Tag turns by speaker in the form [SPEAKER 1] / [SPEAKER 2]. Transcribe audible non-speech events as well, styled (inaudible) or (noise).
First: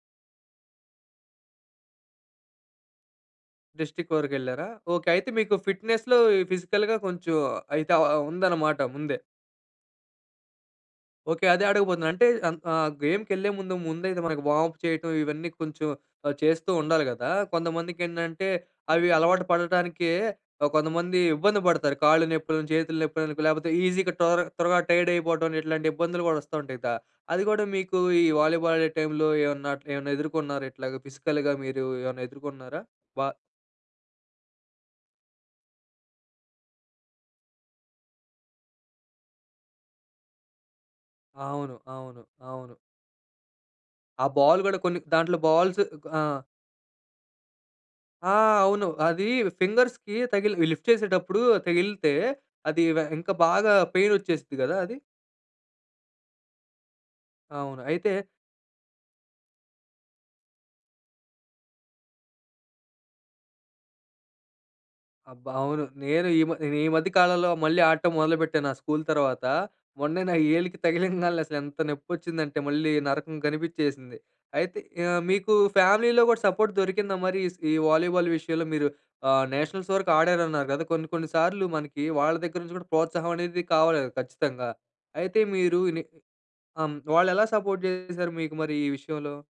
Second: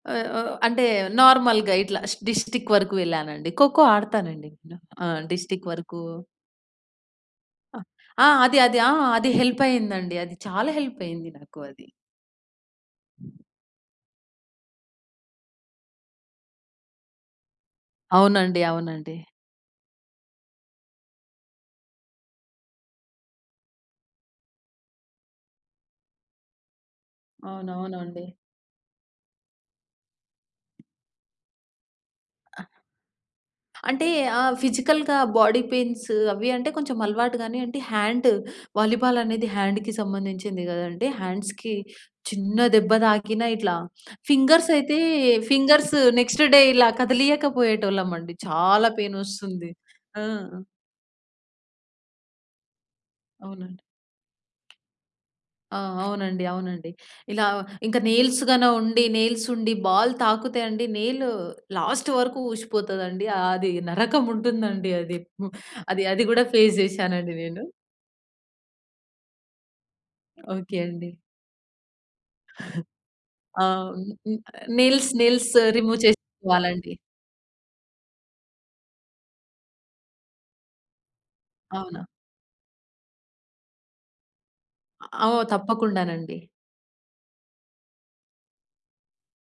[SPEAKER 1] ఆహ్, ఆహ్, అంటే నార్మల్‌గా ఇట్లా స్ డిస్ట్రిక్ట్ వరకు వెళ్ళానండి. ఖోఖో
[SPEAKER 2] డిస్ట్రిక్ట్
[SPEAKER 1] ఆడతానండి
[SPEAKER 2] వరకెళ్లారా?
[SPEAKER 1] నేను
[SPEAKER 2] ఓకే.
[SPEAKER 1] ఆ!
[SPEAKER 2] అయితే మీకు
[SPEAKER 1] డిస్ట్రిక్ట్ వరకు
[SPEAKER 2] ఫిట్‌నెస్‌లో, ఈ ఫిజికల్‌గా కొంచెం అయితే ఆహ్,
[SPEAKER 1] ఆ! అది
[SPEAKER 2] ఉందనమాట
[SPEAKER 1] అది ఆ!
[SPEAKER 2] ముందే.
[SPEAKER 1] అది హెల్ప్ అయింది అండి. అది చాలా హెల్ప్ అయింది
[SPEAKER 2] ఓకే.
[SPEAKER 1] నాకు
[SPEAKER 2] అదే
[SPEAKER 1] అది.
[SPEAKER 2] అడగబోతున్నా. అంటే అన్ ఆహ్, గేమ్‌కెళ్ళే ముందు ముందయితే మనకి వార్మ్అప్ చేయటం ఇవన్నీ కొంచెం ఆహ్, చేస్తూ ఉండాలి గదా! కొంతమందికేంటంటే
[SPEAKER 1] అవునండి.
[SPEAKER 2] అవి
[SPEAKER 1] అవునండి.
[SPEAKER 2] అలవాటు పడటానికే కొంతమంది ఇబ్బంది పడతారు. కాళ్ళు నొప్పులని, చేతులు నొప్పులని లేపోతే ఈజీగా టోర త్వరగా టైర్డ్ అయిపోవటమని ఇట్లాంటి ఇబ్బందులు గూడా వస్తా ఉంటాయి. దా అది గూడా మీకు ఈ
[SPEAKER 1] అవునవునండి.
[SPEAKER 2] వాలీబాల్ ఆడే టైమ్‌లో ఏవన్నా అట్ల ఏవన్నా ఎదుర్కొన్నారా ఇట్లాగ ఫిజికల్‌గా మీరు ఏవన్నా ఎదుర్కొన్నారా? బా
[SPEAKER 1] అంటే ఆ! ఫిజికల్‌గా బాడీ పెయిన్స్ అవి అంటే కొంచెం అలవాటు గాని అంటే హాండ్ వాలీబాల్ అనేది హ్యాండ్‌కి సంబంధించింది గదండి! హ్యాండ్స్‌కి
[SPEAKER 2] అవును. అవును.
[SPEAKER 1] చిన్న
[SPEAKER 2] అవును.
[SPEAKER 1] దెబ్బ తాకిన ఇట్లా
[SPEAKER 2] ఆ బాల్
[SPEAKER 1] ఫింగర్స్
[SPEAKER 2] గూడా
[SPEAKER 1] అయితే
[SPEAKER 2] కొన్ని దాంట్లో బాల్స్
[SPEAKER 1] ఫింగర్స్
[SPEAKER 2] గ్ ఆ!
[SPEAKER 1] నెక్స్ట్ డే ఇలా కదిలియక పోయేటోళ్ళం
[SPEAKER 2] ఆ!
[SPEAKER 1] అండి.
[SPEAKER 2] అవును.
[SPEAKER 1] చాలా
[SPEAKER 2] అది
[SPEAKER 1] పెయినొస్తుంది.
[SPEAKER 2] ఫింగర్స్‌కి
[SPEAKER 1] ఆ!
[SPEAKER 2] తగిలి లిఫ్ట్ చేసేటప్పుడు తగిలితే అది వె ఇంక బాగా
[SPEAKER 1] అవునండి.
[SPEAKER 2] పెయిన్ వచ్చేసిద్ది గదా! అది?
[SPEAKER 1] ఆ! అవునండి. అవునండి. ఇలా
[SPEAKER 2] అవును.
[SPEAKER 1] ఇంక
[SPEAKER 2] అయితే
[SPEAKER 1] నెయిల్స్‌ గాన ఉండి నెయిల్స్ ఉండి బాల్ తాకుతే అండి నెయిల్ లాస్ట్ వరకు ఊసిపోతదండి. అది నరకం ఉంటుందండి. అది
[SPEAKER 2] అబ్బా! అవును.
[SPEAKER 1] అది అది
[SPEAKER 2] నేను ఈ
[SPEAKER 1] గూడా
[SPEAKER 2] మద్
[SPEAKER 1] ఫేస్
[SPEAKER 2] నేనీ మధ్య
[SPEAKER 1] జేశానండి
[SPEAKER 2] కాలంలో
[SPEAKER 1] నేను.
[SPEAKER 2] మళ్ళీ ఆడటం మొదలుపెట్టాను ఆ స్కూల్ తర్వాత. మొన్నే నా
[SPEAKER 1] ఓకే
[SPEAKER 2] ఏలుకి
[SPEAKER 1] అండి.
[SPEAKER 2] (giggles) తగిలింగాల్నే అసలెంత నొప్పి వచ్చిందంటే మళ్ళీ నరకం
[SPEAKER 1] ఆ!
[SPEAKER 2] కనిపిచ్చేసింది. అయితే
[SPEAKER 1] నెయిల్స్
[SPEAKER 2] ఆహ్,
[SPEAKER 1] నెయిల్స్
[SPEAKER 2] మీకు
[SPEAKER 1] రిమూవ్
[SPEAKER 2] ఫ్యామిలీలో గూడా సపోర్ట్
[SPEAKER 1] చేసుకోవాలండి.
[SPEAKER 2] దొరికిందా మరి ఈస్ వాలీబాల్ విషయంలో? మీరు ఆహ్, నేషనల్స్ వరకు ఆడారన్నారు కదా! కొన్ని కొన్ని సార్లు
[SPEAKER 1] అవునా?
[SPEAKER 2] మనకి వాళ్ళ దగ్గర నుంచి కూడా ప్రోత్సాహం అనేది కావాలి గదా! ఖచ్చితంగా. అయితే
[SPEAKER 1] ఓహ్,
[SPEAKER 2] మీరు ని
[SPEAKER 1] తప్పకుండానండి.
[SPEAKER 2] అమ్ వాళ్ళు ఎలా సపోర్ట్ జేశారు మీకు మరి ఈ విషయంలో?